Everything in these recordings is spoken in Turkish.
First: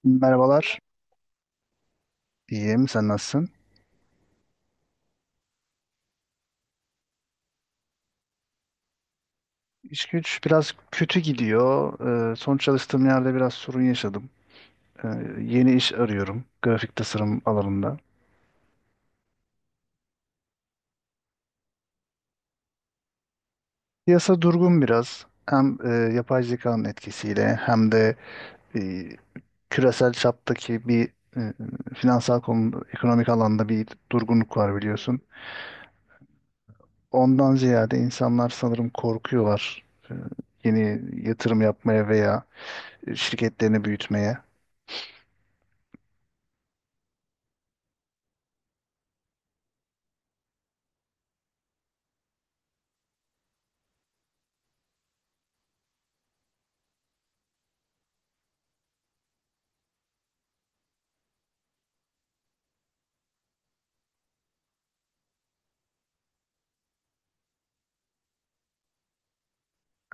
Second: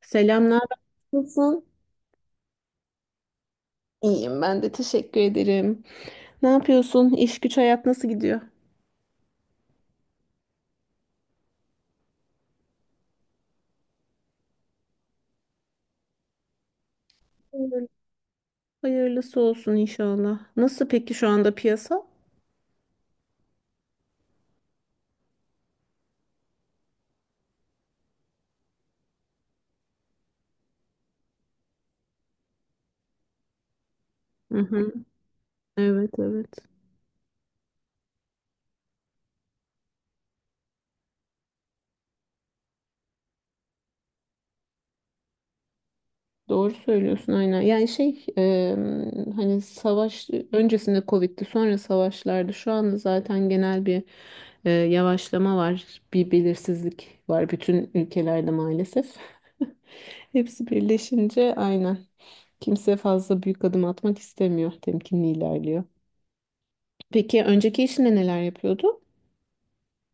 Selam, Merhabalar. naber? Nasılsın? İyiyim. Sen nasılsın? İyiyim ben de teşekkür ederim. Ne yapıyorsun? İş güç hayat nasıl gidiyor? İş güç biraz kötü gidiyor. Son çalıştığım yerde biraz sorun yaşadım. Ee, yeni iş arıyorum. Grafik tasarım alanında. Hayırlısı olsun inşallah. Nasıl peki şu anda piyasa? Piyasa durgun biraz. Hem yapay zekanın etkisiyle hem de e, küresel çaptaki bir e, finansal konu, ekonomik alanda bir durgunluk Hı var hı. biliyorsun. Evet, evet. Ondan ziyade insanlar sanırım korkuyorlar. e, yeni yatırım yapmaya veya şirketlerini büyütmeye. Doğru söylüyorsun aynen. Yani şey hani savaş öncesinde Covid'di, sonra savaşlardı. Şu anda zaten genel bir yavaşlama var. Bir belirsizlik var bütün ülkelerde maalesef. Hepsi birleşince aynen. Kimse fazla büyük adım atmak istemiyor. Temkinli ilerliyor. Peki önceki işinde neler yapıyordu?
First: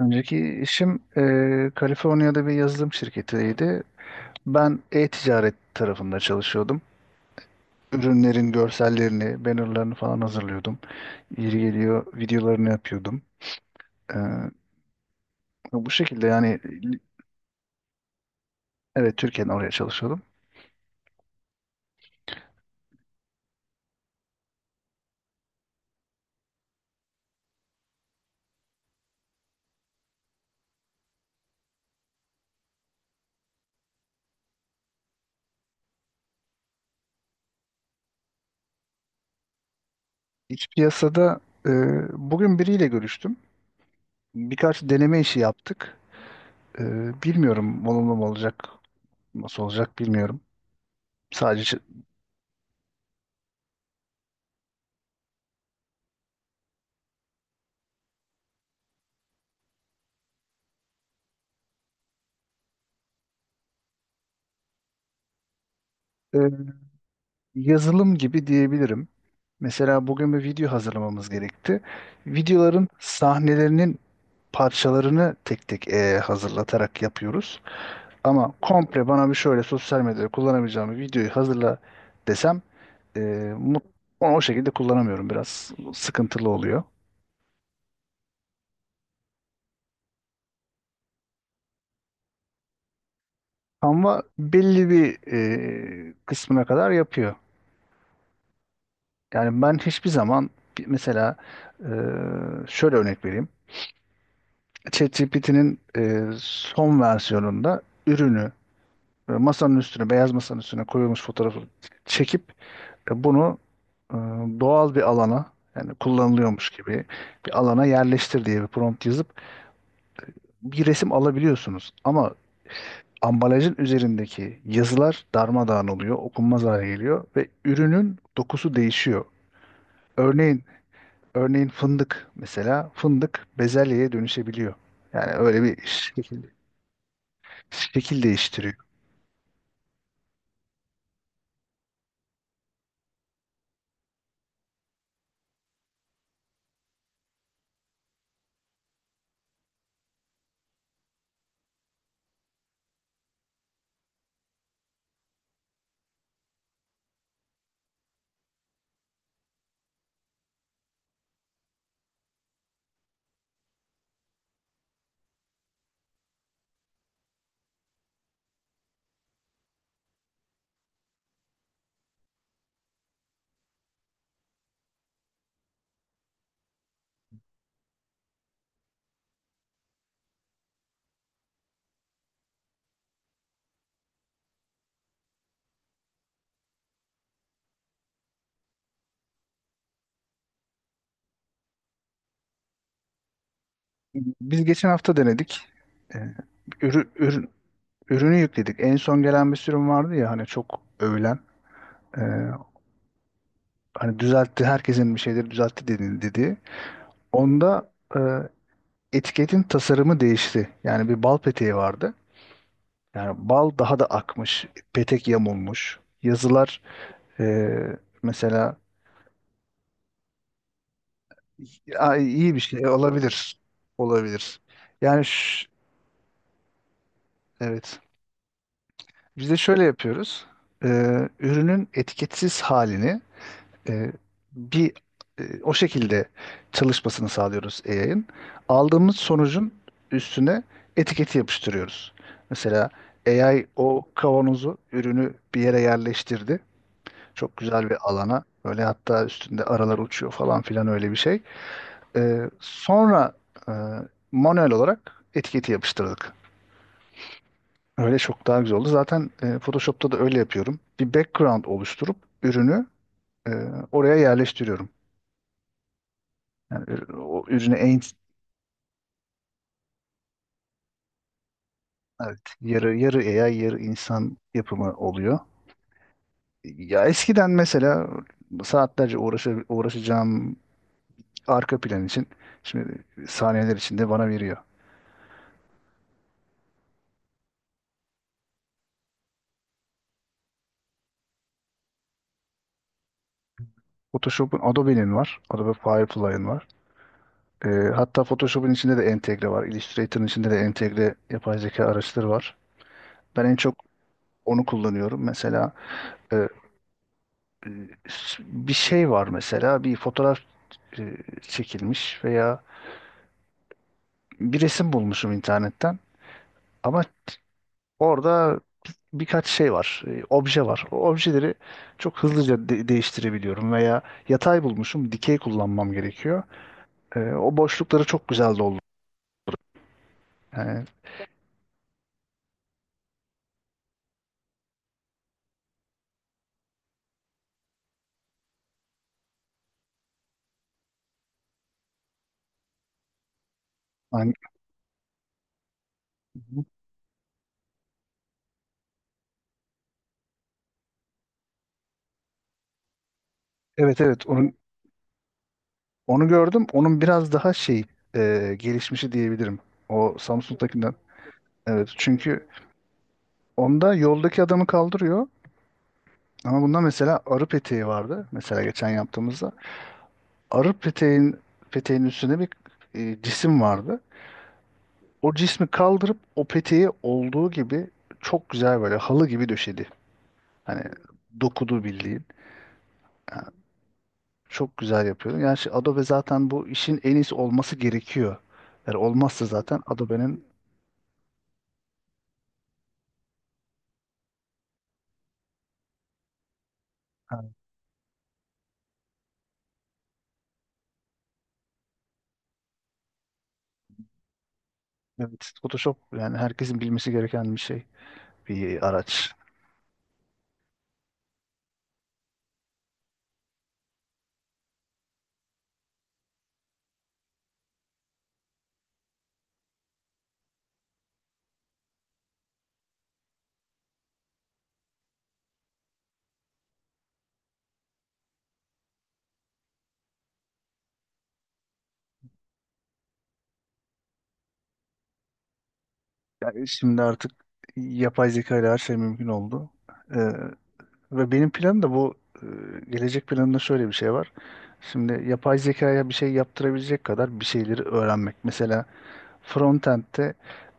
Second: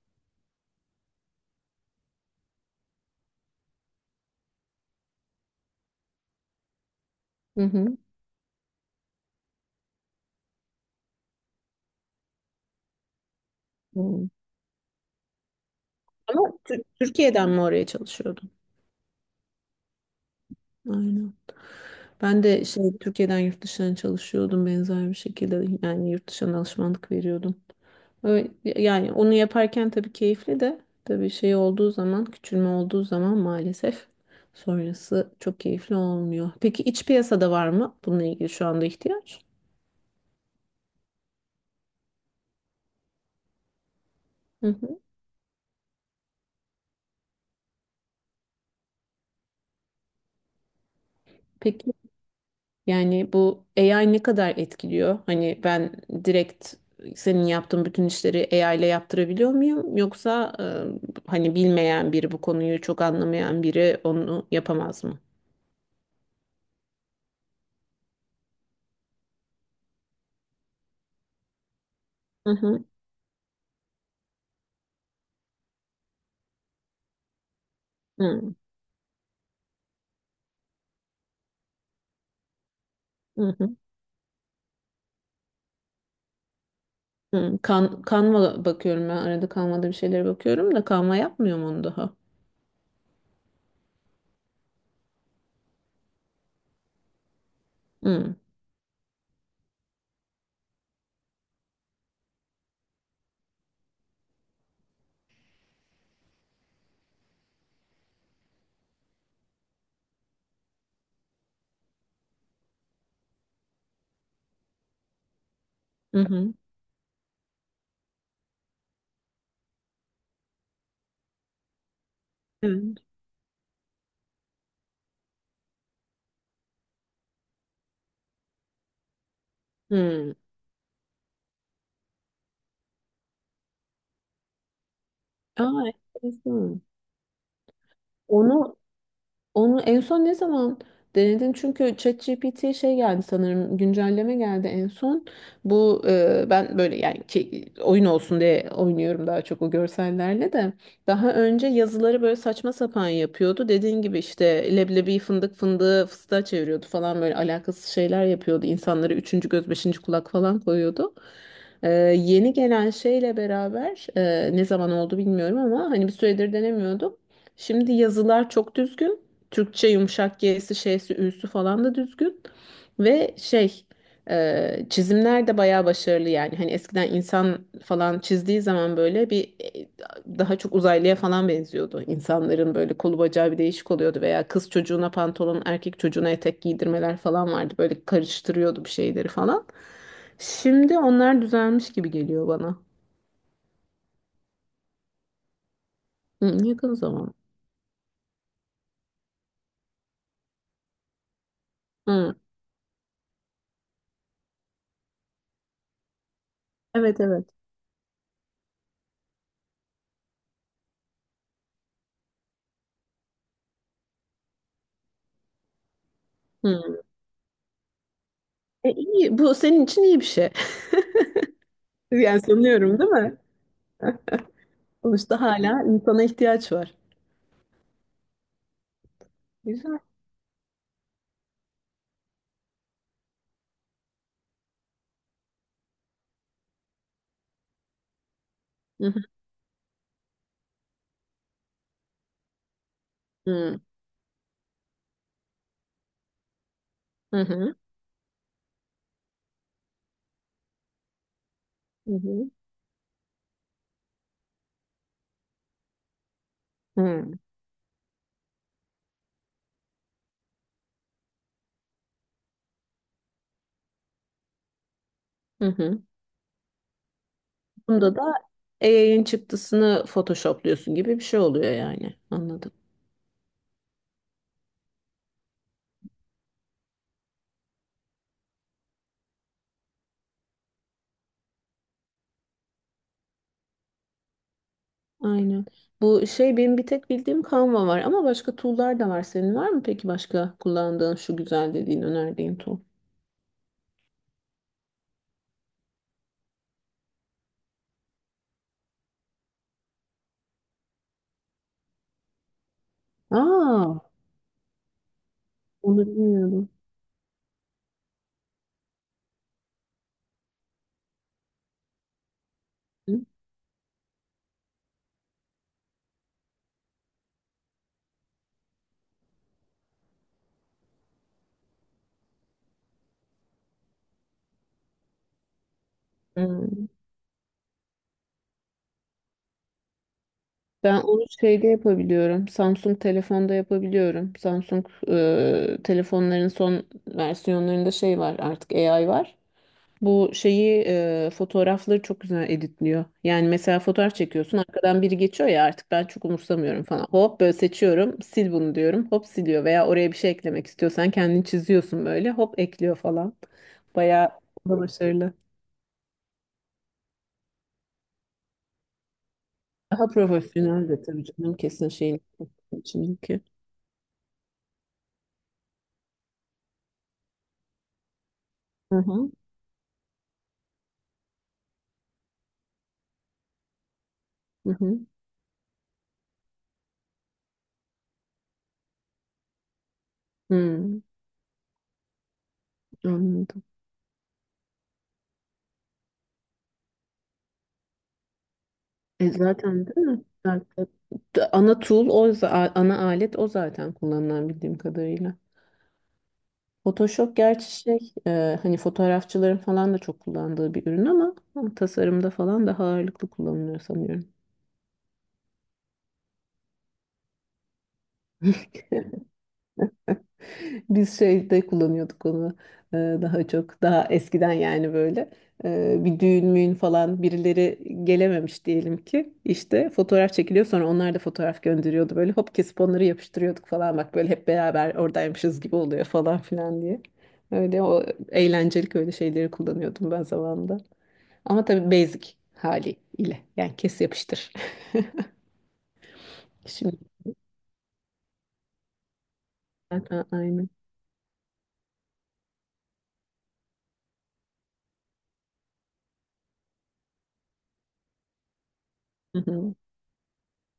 Önceki işim Kaliforniya'da bir yazılım şirketiydi. Ben e-ticaret tarafında çalışıyordum. Hı hı. Ürünlerin görsellerini, bannerlarını falan hazırlıyordum. Yeri geliyor videolarını yapıyordum. Eee, Hmm. bu şekilde Ama yani. Türkiye'den mi oraya çalışıyordun? Evet, Türkiye'den oraya çalışıyordum. Aynen. Ben de şey Türkiye'den yurt dışına çalışıyordum benzer bir şekilde. Yani yurt dışına alışmanlık veriyordum. Öyle- Yani onu yaparken tabii keyifli de, tabii şey olduğu zaman, küçülme olduğu zaman maalesef sonrası çok keyifli olmuyor. Peki iç piyasada var mı bununla ilgili şu anda ihtiyaç? İç piyasada e, bugün biriyle görüştüm. Hı Birkaç hı. deneme işi yaptık. E, bilmiyorum olumlu mu olacak, nasıl olacak bilmiyorum. Sadece. Peki yani bu AI ne kadar etkiliyor? Hani ben direkt senin yaptığın bütün işleri AI ile yaptırabiliyor muyum? Yoksa hani bilmeyen biri, bu konuyu çok anlamayan biri onu yapamaz mı? E, yazılım gibi diyebilirim. Mesela bugün bir video hazırlamamız gerekti. Hı hı. Videoların sahnelerinin parçalarını tek tek hazırlatarak yapıyoruz. Hı Ama komple bana bir şöyle sosyal medyada kullanabileceğim bir videoyu hazırla desem, e, hı. mut- onu o şekilde kullanamıyorum. Biraz sıkıntılı oluyor. Kanva bakıyorum ben, arada kanvada bir şeylere bakıyorum da kanva yapmıyor mu onu daha. Ama belli bir kısmına kadar yapıyor. Hı, Yani ben hiçbir zaman, mesela e, şöyle örnek vereyim. ChatGPT'nin son versiyonunda ürünü masanın üstüne, beyaz masanın üstüne koyulmuş fotoğrafı çekip bunu e, doğal bir alana yani hı hı. kullanılıyormuş gibi bir alana yerleştir diye bir prompt yazıp bir resim alabiliyorsunuz. Ama Evet. ambalajın üzerindeki yazılar darmadağın oluyor, okunmaz hale geliyor ve ürünün dokusu değişiyor. Hı. Örneğin, örneğin, fındık mesela fındık bezelyeye dönüşebiliyor. Yani öyle bir Aa, şekil, enteresan. şekil değiştiriyor. Onu Onu en son ne zaman denedin? Çünkü ChatGPT'ye şey geldi sanırım, güncelleme geldi en son. Bu ben böyle yani ki, oyun olsun diye oynuyorum daha çok o görsellerle de. Daha önce yazıları böyle saçma sapan yapıyordu. Dediğin gibi işte leblebi fındık, fındığı fıstığa çeviriyordu falan, böyle alakasız şeyler yapıyordu. İnsanlara üçüncü göz, beşinci kulak falan koyuyordu. E, yeni gelen şeyle beraber ne zaman oldu bilmiyorum ama hani bir süredir denemiyordum. Şimdi yazılar çok düzgün. Türkçe yumuşak G'si, şeysi, ü'sü falan da düzgün. Ve şey çizimler de bayağı başarılı yani. Hani eskiden insan falan çizdiği zaman böyle bir daha çok uzaylıya falan benziyordu. İnsanların böyle kolu bacağı bir değişik oluyordu veya kız çocuğuna pantolon, erkek çocuğuna etek giydirmeler falan vardı. Böyle karıştırıyordu bir şeyleri falan. Şimdi onlar düzelmiş gibi geliyor bana. Biz geçen hafta denedik. Ee, Hı, yakın ürü- zaman. ürün- ürünü yükledik. En son gelen bir sürüm vardı ya hani çok övülen. Ee, Hı, hani düzeltti, herkesin bir şeyleri düzeltti dedi, dedi. evet, evet. Onda etiketin tasarımı değişti. Yani bir bal peteği vardı. Yani bal daha da akmış, petek yamulmuş. Yazılar Hı. e, mesela. E, iyi. Bu senin için iyi bir şey. Aa, Yani iyi bir şey sanıyorum, değil mi? olabilir. Olabilir. Yani Sonuçta hala insana ihtiyaç var. evet. Biz de şöyle Güzel. yapıyoruz. E, ürünün etiketsiz halini e, bir o şekilde çalışmasını sağlıyoruz AI'ın. Hı Aldığımız hı. sonucun üstüne etiketi yapıştırıyoruz. Mesela Hı AI hı. o kavanozu, ürünü bir yere yerleştirdi. Çok Hı güzel bir alana. Böyle hatta üstünde aralar uçuyor falan filan öyle bir şey. Ee, hı. sonra e, manuel olarak etiketi yapıştırdık. Hı Öyle çok daha güzel oldu. Zaten Photoshop'ta da öyle yapıyorum. Bir background oluşturup ürünü e, oraya yerleştiriyorum. hı. Hı. Yani o ürüne en, Bunda da AI'ın çıktısını Photoshop'luyorsun gibi bir şey oluyor yani. evet, Anladım. yarı yarı AI yarı insan yapımı oluyor. Ya eskiden mesela saatlerce uğraşacağım arka plan için şimdi saniyeler içinde bana veriyor. Aynen. Bu şey benim bir tek bildiğim Canva var ama başka tool'lar da var. Senin var mı peki başka kullandığın şu güzel dediğin önerdiğin tool? Photoshop'un Adobe'nin var. Adobe Firefly'ın var. Hatta Photoshop'un içinde de entegre var. Illustrator'ın içinde de entegre yapay zeka araçları var. Ben en çok Aa, onu kullanıyorum. Mesela onu e, bilmiyordum. bir şey var mesela bir fotoğraf e, çekilmiş veya Hı. bir resim bulmuşum internetten ama orada birkaç şey var, obje var. O objeleri çok hızlıca değiştirebiliyorum veya yatay bulmuşum, dikey kullanmam gerekiyor. Hı. O boşlukları çok güzel doldu. Yani, Ben onu şeyde yapabiliyorum. Samsung telefonda yapabiliyorum. Samsung telefonların son versiyonlarında şey var artık, AI var. Bu şeyi fotoğrafları çok güzel editliyor. Yani mesela fotoğraf hani. çekiyorsun, arkadan biri geçiyor ya, artık ben çok umursamıyorum falan. Hop böyle seçiyorum, sil bunu diyorum, hop siliyor; veya oraya bir şey eklemek istiyorsan kendini çiziyorsun böyle, hop ekliyor falan. Evet, evet, Bayağı onu, da başarılı. onu gördüm. Onun biraz daha şey, gelişmişi diyebilirim. Daha O profesyonel Samsung'dakinden. de tabii canım, Evet, kesin şeyin çünkü içindeki. onda yoldaki adamı kaldırıyor. Ama bunda mesela arı peteği vardı. Mesela geçen Hı hı. yaptığımızda. Arı peteğin üstüne bir cisim vardı. Hı hı. O cismi kaldırıp o peteği olduğu gibi çok güzel böyle halı gibi döşedi. Hani Hı. dokudu bildiğin. Anladım. Çok güzel yapıyor. Yani şey, Adobe zaten bu işin en iyisi olması gerekiyor. Yani E olmazsa zaten zaten değil mi? Adobe'nin. Ana tool ana alet o zaten kullanılan bildiğim kadarıyla. Photoshop gerçi şey hani fotoğrafçıların falan da çok kullandığı bir ürün ama tasarımda falan daha ağırlıklı kullanılıyor sanıyorum. Evet, Photoshop yani herkesin bilmesi gereken bir şey, bir araç. Biz şeyde kullanıyorduk onu daha çok, daha eskiden, yani böyle bir düğün müğün falan birileri gelememiş diyelim ki, işte fotoğraf çekiliyor, sonra onlar da fotoğraf gönderiyordu, böyle hop kesip onları yapıştırıyorduk falan, bak böyle hep beraber oradaymışız gibi oluyor falan filan diye. Öyle o eğlencelik öyle şeyleri kullanıyordum ben zamanında. Ama tabii basic haliyle, yani kes yapıştır. Yani Şimdi şimdi artık yapay zeka ile her şey mümkün oldu. zaten Ee, aynı. ve benim planım da bu, e, gelecek planımda şöyle bir şey var. Şimdi yapay zekaya bir şey yaptırabilecek kadar bir şeyleri öğrenmek. Mesela Hı hı. frontend'de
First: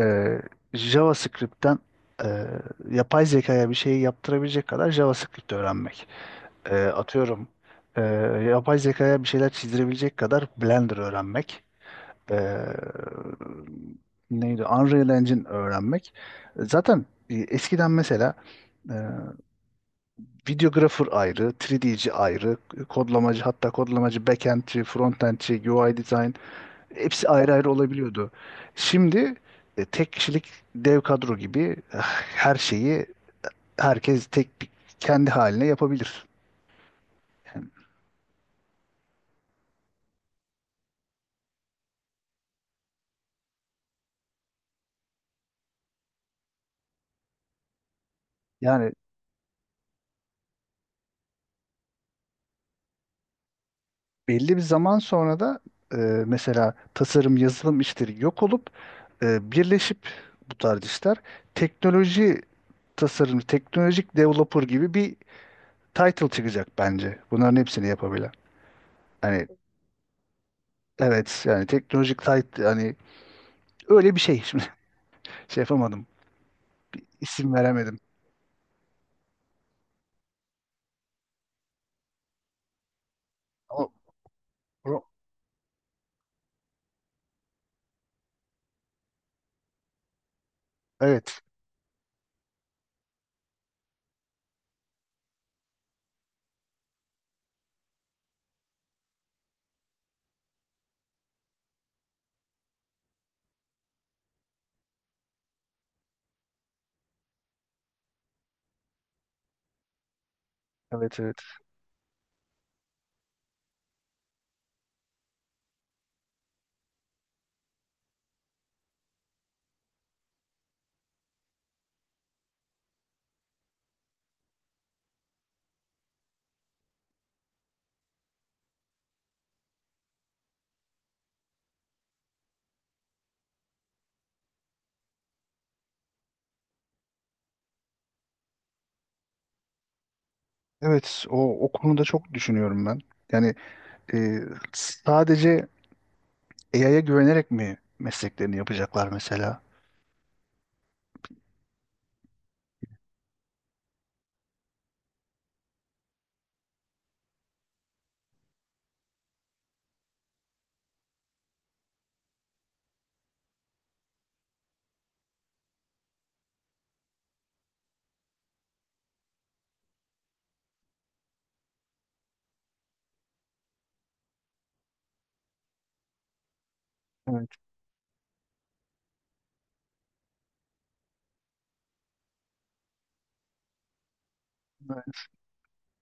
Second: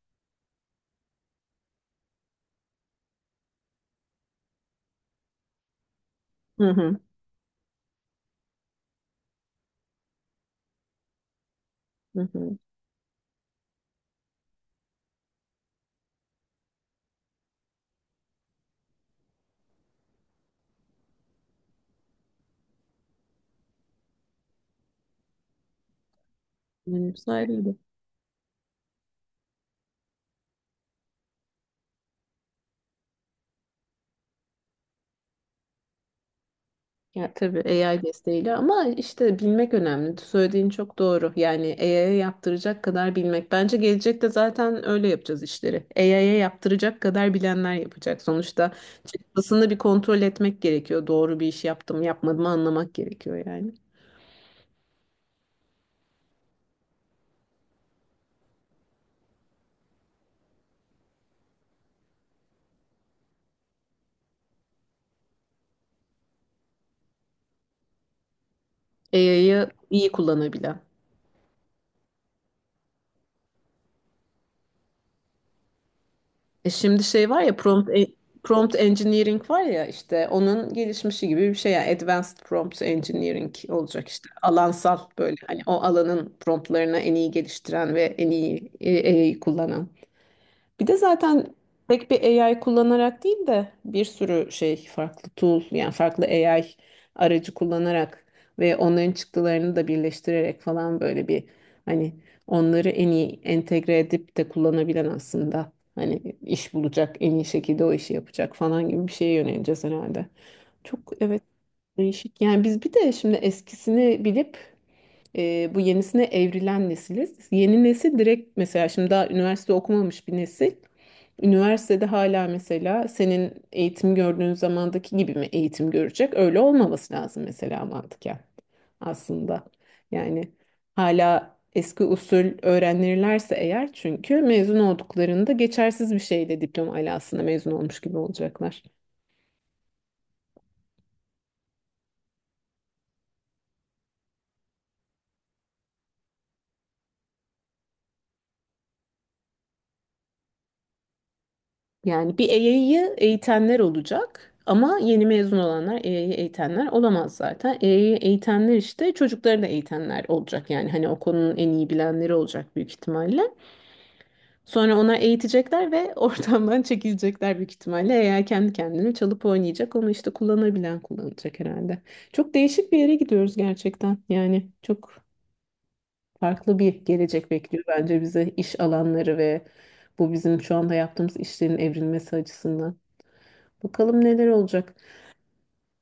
e, JavaScript'ten e, yapay zekaya bir şeyi yaptırabilecek kadar JavaScript öğrenmek. Hı E, hı. atıyorum e, yapay zekaya bir şeyler çizdirebilecek kadar Blender öğrenmek. Hı e, hı. neydi? Unreal Engine öğrenmek. Zaten eskiden mesela e, videographer ayrı, 3D'ci ayrı, kodlamacı hatta kodlamacı backend'ci, frontend'ci, UI design Benim hepsi ayrı ayrı olabiliyordu. Şimdi tek kişilik dev kadro gibi, her şeyi herkes kendi haline yapabilir. Ya tabii AI desteğiyle ama işte bilmek önemli. Söylediğin çok doğru. Yani AI'ye yaptıracak kadar bilmek. Bence gelecekte zaten öyle yapacağız işleri. AI'ye yaptıracak kadar bilenler yapacak. Sonuçta Yani çıktısını bir kontrol etmek gerekiyor. Doğru bir iş yaptım, yapmadım anlamak gerekiyor yani. belli bir zaman sonra da e, mesela tasarım, yazılım işleri yok olup birleşip bu tarz işler teknoloji tasarım, teknolojik developer gibi bir title çıkacak bence. Bunların hepsini yapabilen. Hani, AI'yı iyi kullanabilen. evet, yani teknolojik title, hani öyle bir şey. Şimdi şey yapamadım. E şimdi şey var İsim ya, prompt veremedim. e- prompt engineering var ya, işte onun gelişmişi gibi bir şey, yani advanced prompt engineering Ama olacak işte, alansal pro- böyle, hani o alanın promptlarını en iyi geliştiren ve en iyi AI kullanan. Bir de evet, zaten tek bir AI kullanarak değil de bir sürü şey, farklı tool, yani farklı AI aracı kullanarak ve onların çıktılarını da birleştirerek falan, böyle bir, hani onları en iyi entegre edip de kullanabilen aslında hani iş bulacak, en iyi şekilde o işi yapacak falan gibi bir şeye yöneleceğiz herhalde. Çok, evet, evet. evet, değişik. Yani biz bir de şimdi eskisini bilip bu yenisine evrilen nesiliz. Yeni nesil direkt mesela şimdi daha üniversite okumamış bir nesil. Üniversitede hala mesela senin eğitim gördüğün zamandaki gibi mi eğitim görecek? Öyle olmaması lazım mesela, mantıken aslında. Yani hala eski usul öğrenirlerse eğer, çünkü mezun olduklarında geçersiz bir şeyle diploma alasında mezun olmuş gibi olacaklar. Evet, o konuda çok düşünüyorum ben. Yani e, sadece AI'ya güvenerek mi mesleklerini yapacaklar mesela? Yani bir EY'yi eğitenler olacak ama yeni mezun olanlar EY'yi eğitenler olamaz zaten. EY'yi eğitenler işte çocukları da eğitenler olacak, yani hani o konunun en iyi bilenleri olacak büyük ihtimalle. Sonra ona eğitecekler ve ortamdan çekilecekler büyük ihtimalle. Eğer kendi kendine çalıp oynayacak onu, işte kullanabilen kullanacak herhalde. Çok değişik bir yere gidiyoruz gerçekten. Yani çok farklı bir Evet, gelecek bekliyor bence bize, iş alanları ve bu bizim şu anda yaptığımız işlerin evrilmesi açısından. Bakalım neler olacak. ben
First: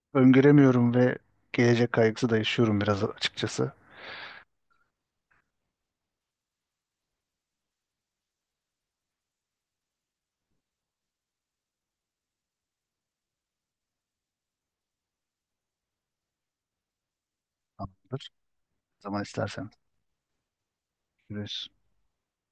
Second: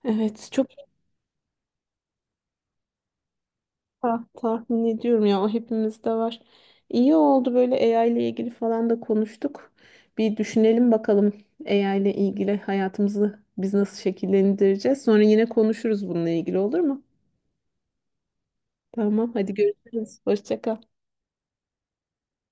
Evet, çok iyi öngöremiyorum ve gelecek kaygısı da yaşıyorum biraz açıkçası. Tahmin ediyorum ya, o hepimizde var. İyi oldu böyle AI ile ilgili falan da konuştuk. Bir düşünelim bakalım AI ile ilgili hayatımızı biz nasıl şekillendireceğiz. Sonra yine konuşuruz bununla ilgili, olur mu? Tamamdır. Ne zaman Tamam, hadi istersen. görüşürüz. Hoşça kal. Görüşürüz.